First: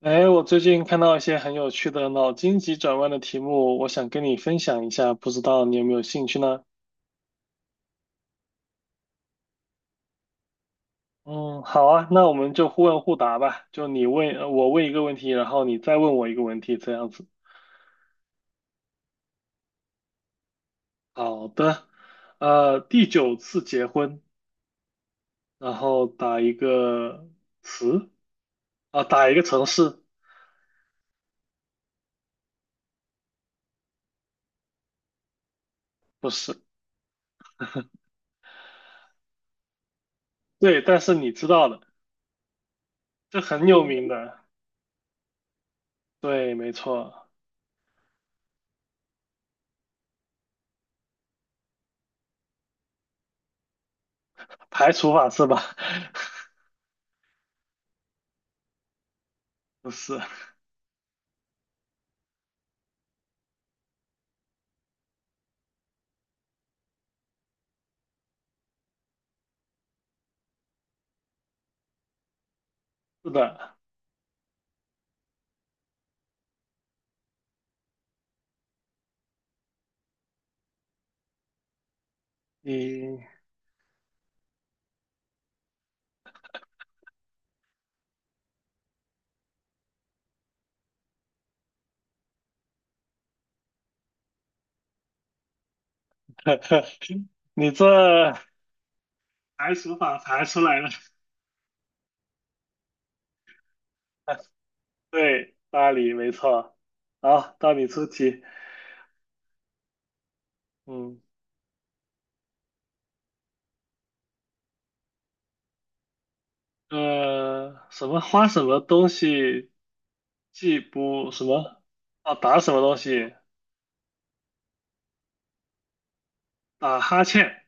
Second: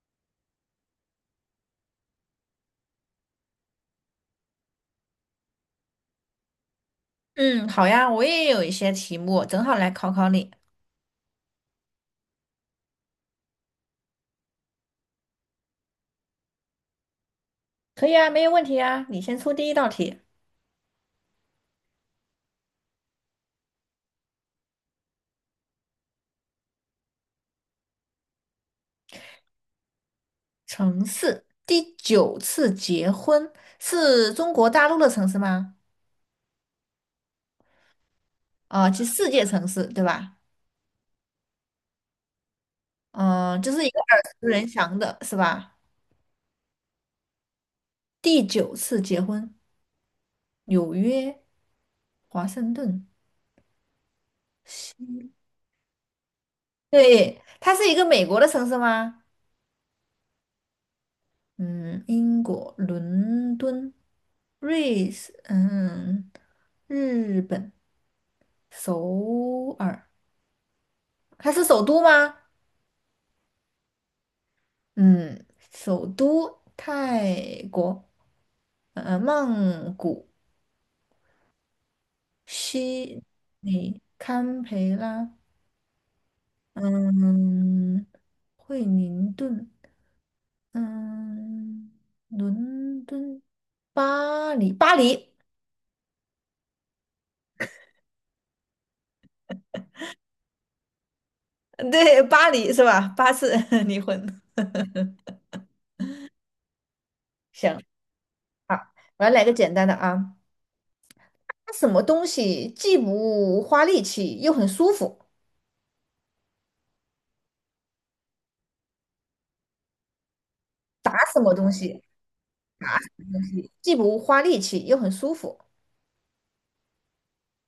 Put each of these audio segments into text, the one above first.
哎，我最近看到一些很有趣的脑筋急转弯的题目，我想跟你分享一下，不知道你有没有兴趣呢？嗯，好呀，我也有一些题目，正好来考考你。嗯，好啊，那我们就互问互答吧，就你问，我问一个问题，然后你再问我一个问题，这样子。可以啊，没有问题啊。你先出第一道题。好的，第九次结婚，然后打一个词，啊，打一个城市，城市第九次结婚是中国大陆的城市吗？不是，啊、其实世界城市对吧？对，但是你知道的，这嗯、很这有是一个名耳的，熟能详的，是吧？对，没错，第九次结婚，纽约、华盛顿，排西，除法是吧？对，它是一个美国的城市吗？不是，嗯，英国伦敦，瑞士，嗯，日本首尔，它是首都吗？是的。嗯，首都泰国，曼谷，悉你 尼，堪培拉，嗯，惠灵顿，嗯，伦敦，巴黎，巴黎，你这排除法排出来了，对，巴黎是吧？巴士 离婚。对，巴黎没错。好，到行。你出题。好，我要来个简单的啊，嗯，打什么东西既不花力气又很舒服？什么花什么东西既打不什什么东么西？啊打什么东打西既不花力气又很舒服？打哈欠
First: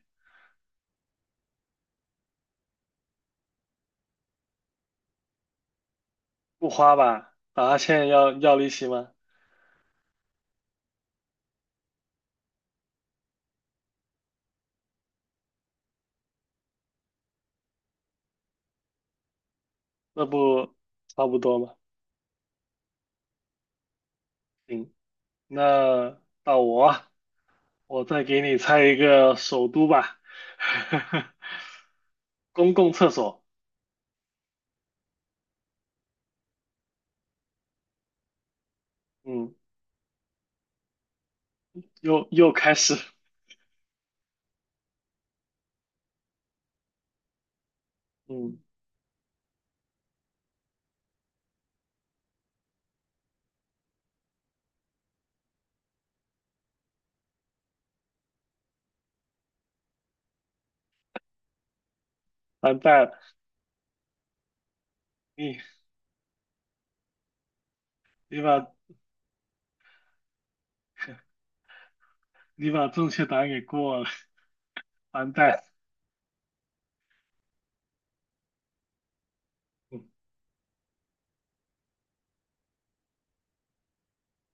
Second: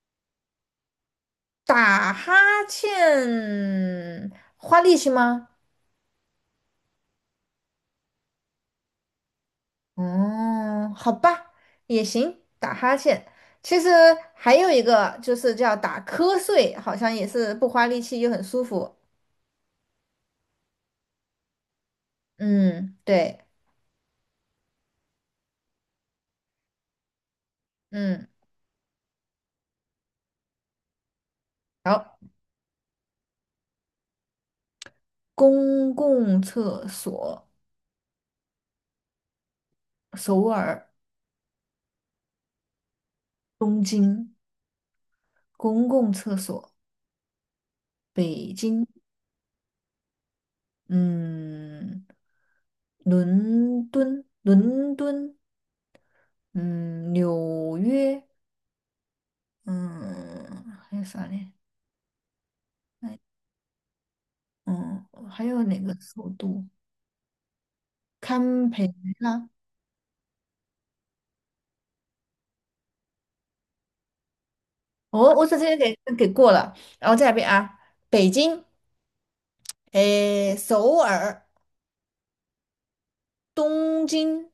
打哈欠花力气吗？不花吧？打哈欠要利息吗？嗯，好吧，也行，打哈欠。其实还有一个就是叫打瞌睡，好像也是不花力气又很舒服。那不差不多吗？嗯，对，行，那到我啊，我再嗯，给你猜一个首都吧，哈哈，好，公共厕所。公共厕所，嗯。首尔，又开始，东京。公共厕所，北嗯，京，嗯，伦敦，伦敦，嗯，纽约，嗯，还有啥嘞？完蛋了，哎，嗯，还你有哪个首都？你把堪培拉。你把正确答案给过了，完哦，我直蛋。接给过了，然后再来一遍啊，北京，嗯 诶，首尔，东京，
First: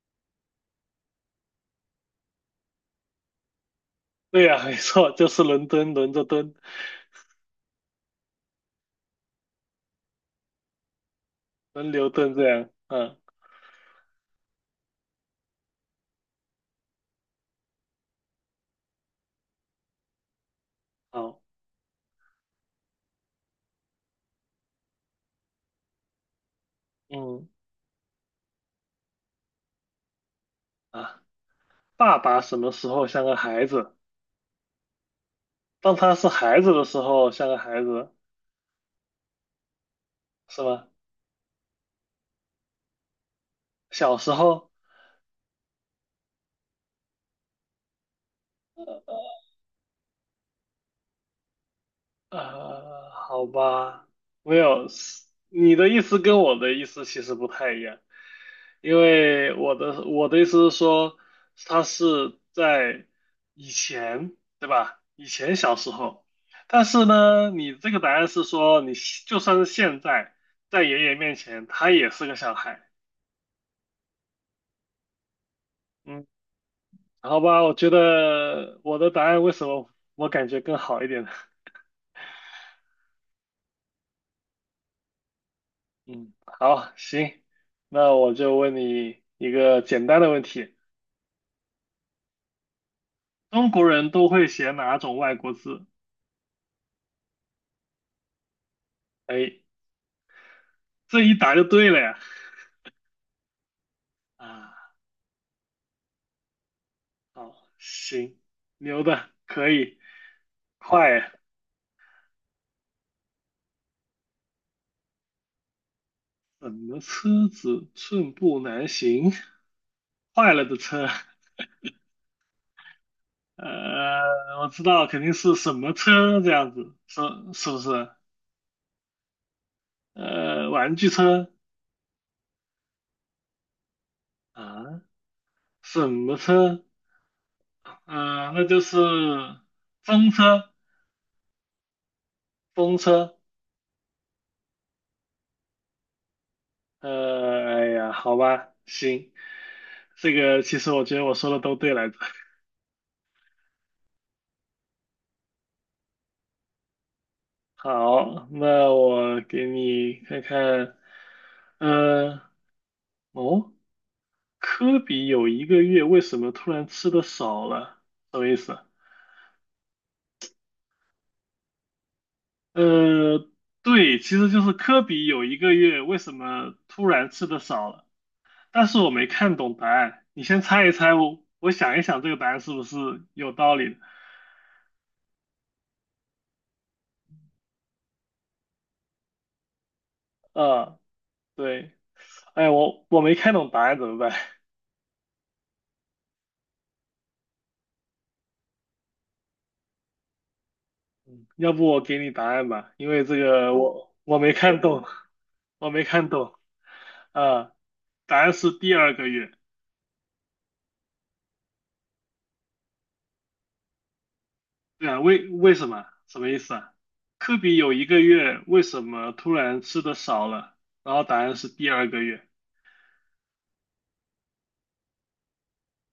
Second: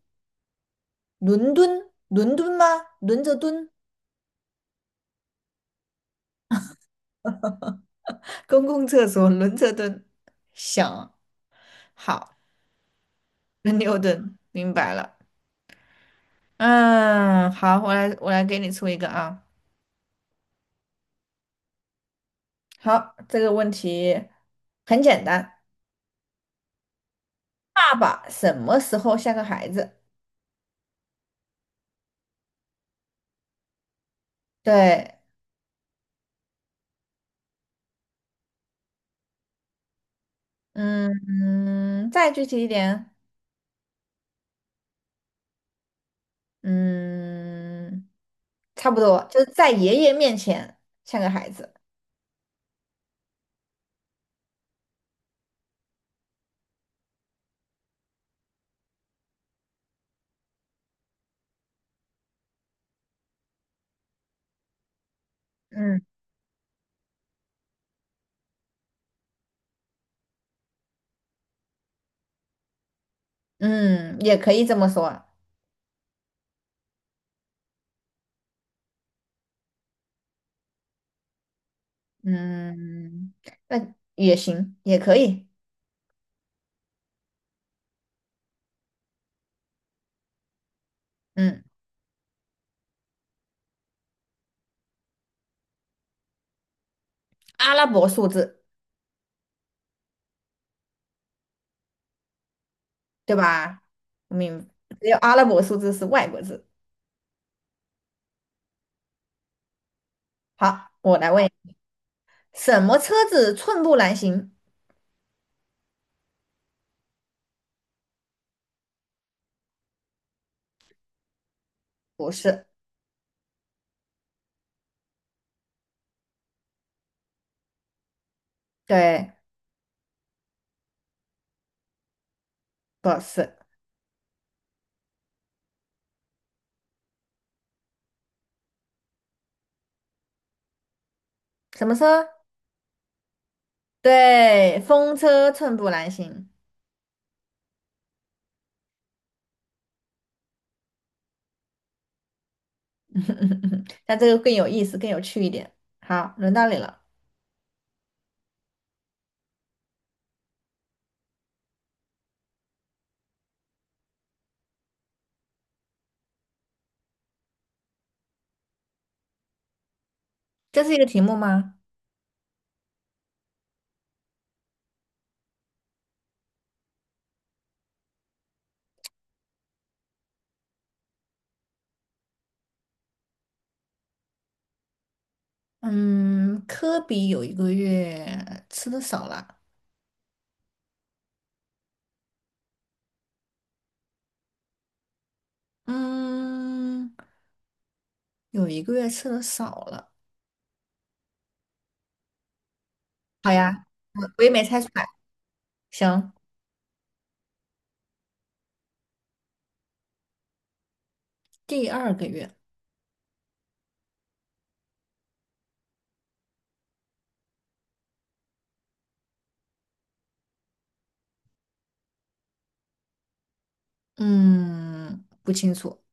伦敦，伦敦吗？轮着蹲，对呀，没错，就是伦敦轮着蹲，公共厕所轮着蹲，想，轮流蹲好。这样。嗯，牛顿，明白了。嗯，好，我来给你出一个啊。好，好，这个问题很简单，嗯爸爸什么时候像个孩子？啊，爸爸什么时候像个孩子？对，当他是孩子的时候像个孩子，是吧？嗯嗯，再具体一点，小时候，嗯，差不多，就是在爷爷面前像个孩子。呃，好吧，没有，你的意思跟我的意思其实不太一样。因为我的意思是说，他是在以前，对吧？以前小时嗯候，但是呢，你这个答案是说，你现就算是现在，在爷爷面前，他也是个小孩。嗯，也可以这么说。嗯，好吧，我觉得我的答案为什么我感觉更好一点呢？嗯，那也行，也可以。嗯，好，行，那我就问你一个简单的问题：嗯，中国人都会写哪种外国字？阿拉伯数字。哎，这一答就对了呀。对吧？明，啊。只有阿拉伯数字是外国字。好，行，牛的，可以，好，我来快，问，什么车子寸步难行？怎么车子寸步难行？坏了的车，不是，呃，我知道肯定是什么车这样子，是是不是？对，呃，玩具车不是，啊，什么车？呃，那就是风车，什么车？风车。对，风车寸步难行。呃，哎呀，好吧，行，这个其实我觉得我说的都对来着。那这个更有意思，更有趣一点。好，轮到你了，好，那我给你看看，嗯，哦，科比有一个月为什么突然吃的少了？什么意思啊？这是一个题目吗？呃，对，其实就是科比有一个月为什么突然吃的少了，但是我没看懂答案，你先猜一猜，我想一想这个答案是不是有道理的？嗯，科比有一个月吃的少了。呃，对，哎，我没看懂答案怎么办？嗯，有一个月吃的少了。要不我给你答案吧，因为这好个呀，我我我我也没没看猜出懂，来。我没看行，懂。啊，答案是第二个月。第二个月。对啊，为什么？什么意思啊？科比有一个月，为什么突然吃的少了？然后答案是第二个月。嗯，不清楚。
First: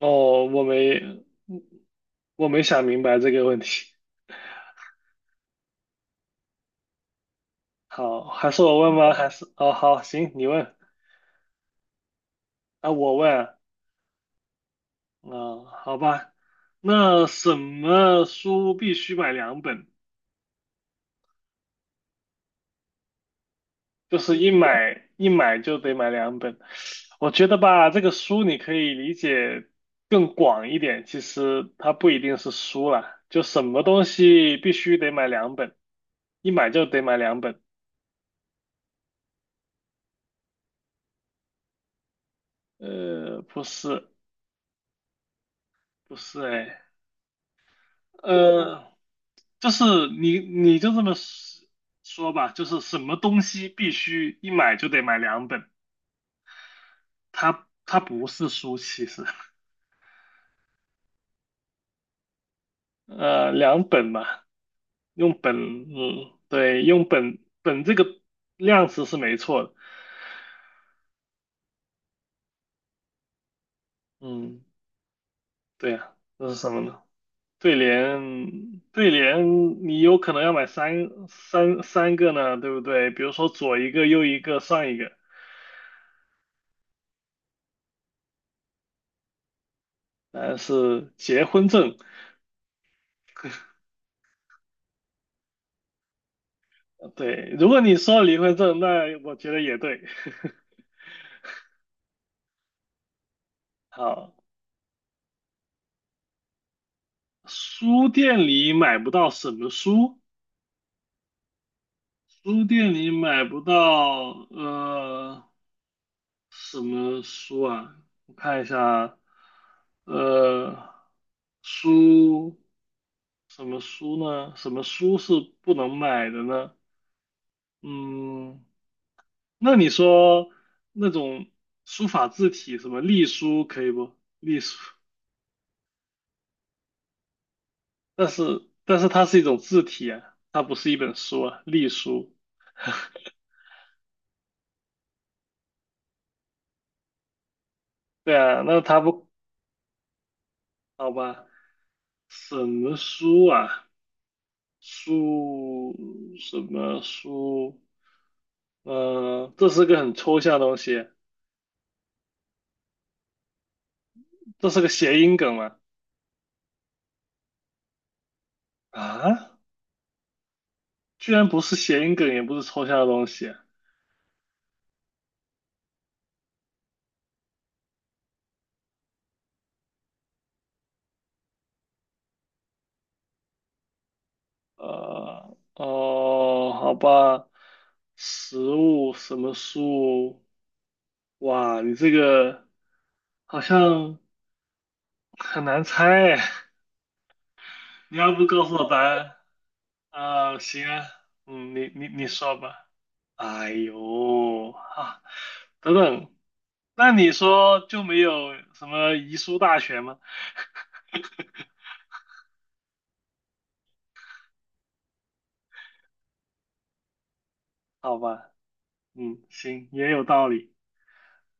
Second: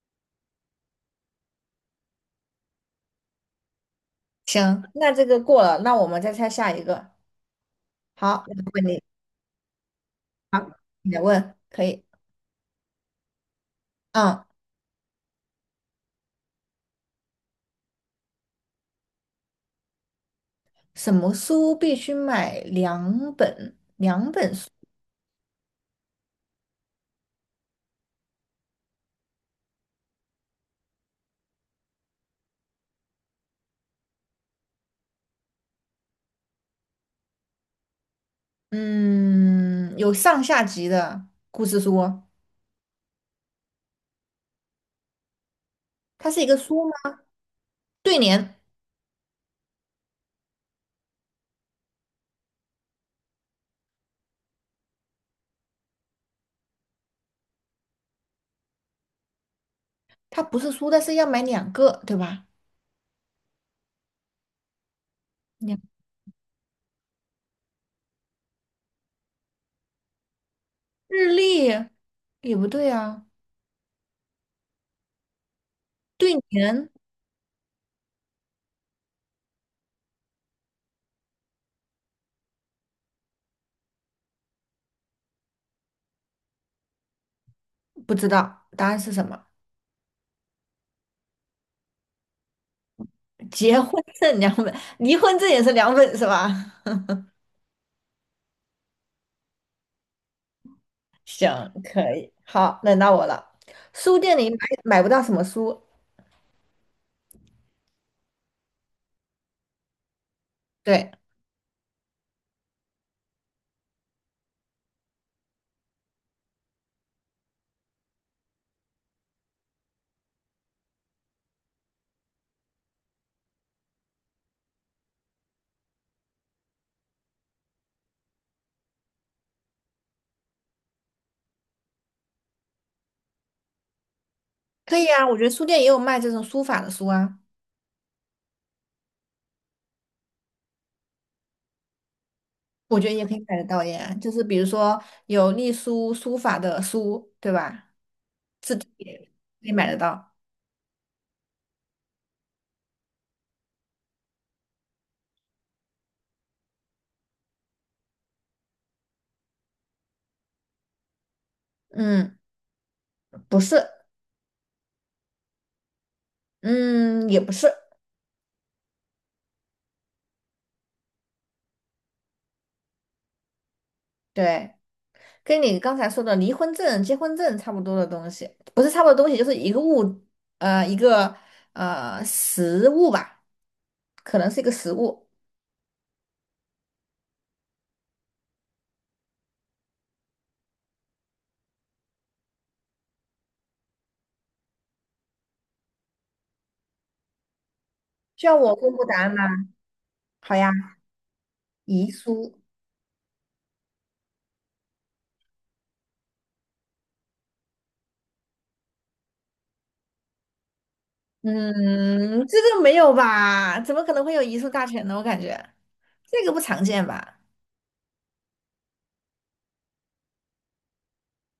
哦，我没，我没想明白这个问题。行，那这个过了，那我们再猜下一个。好，好，还我是我问问你，吗？还是哦，好，行，你问好，你来问，可以。啊，我问啊，嗯，嗯好吧。那什么书必须买两本？什么书必须买两本？就两是一本书？买一买就得买两本。我觉得吧，这个书你可以理解更广一点，其实它不一定是书啦，就什么东西必须得买两本，一买就得买两本。嗯，有上下集的故事书哦，呃，不是，不它是是，一个哎，书吗？对联，呃，就是你就这么说吧，就是什么东西必须一买就得买两本，它不是书，其实。它不是书，但是要买两个，对吧？呃，两本嘛，用本，两嗯，对，用本这个量词是没错的，日历也不对啊，嗯，对呀，对这是什么联呢？对联，对联，你有可能要买三个呢，对不对？比如说左一个，右一个，上一个，不知道答案是什么？但是结婚证，结 婚证两本，离婚证也是两本是吧？对，如果你说离婚证，那我觉得也对。行，可以，好，轮到我了。书好，店里买不到什么书？书店里买不到什么书？对，书店里买不到，呃。什么书啊？我看一下，呃，书什么书呢？什么书是不能买的呢？嗯，那你说那种书法字体，什么隶书可以不？隶书，可以啊，我觉得书店也有卖这种书法的书啊，但是它是一种字体啊，它不是一本书啊，隶书。我觉得也可以买得到耶。就是比如说有隶书、书法的书，对吧？对啊，那它不可以买得到。好吧？什么书啊？书什么书？呃，这是个很抽象的东西，嗯，不是，这是个谐音梗吗？嗯，也不是，啊，居然不是谐音梗，也不是抽象的东西。对，跟你刚才说的离婚证、结婚证差不多的东西，不是差不多的东西，就是一个物，一个实物吧，可能是一个实物。呃，哦，好吧，食物什么树？哇，你这个好像很难猜哎。你要不需要告诉我我公答布答案案？吗？好啊，呀。行啊，嗯，你你遗你说书，吧。哎呦，啊，等等，那你说就没有什么遗书大全吗？嗯，这个没有吧？怎么可能会有遗书大全呢？我感觉这个不常见吧。好吧。嗯，行，也有道理。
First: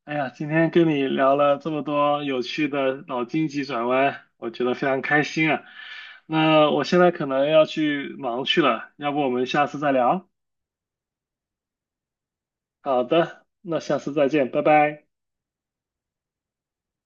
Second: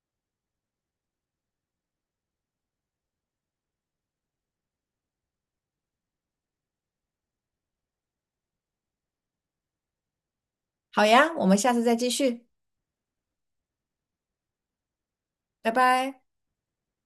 哎呀，今天跟你聊了这么多有趣的脑筋急转弯，我觉得非常开心啊。那我现在可能要去忙去了，要不我们下次再聊？好呀，我们下次再继续，好的，那下次再见，拜拜。拜拜。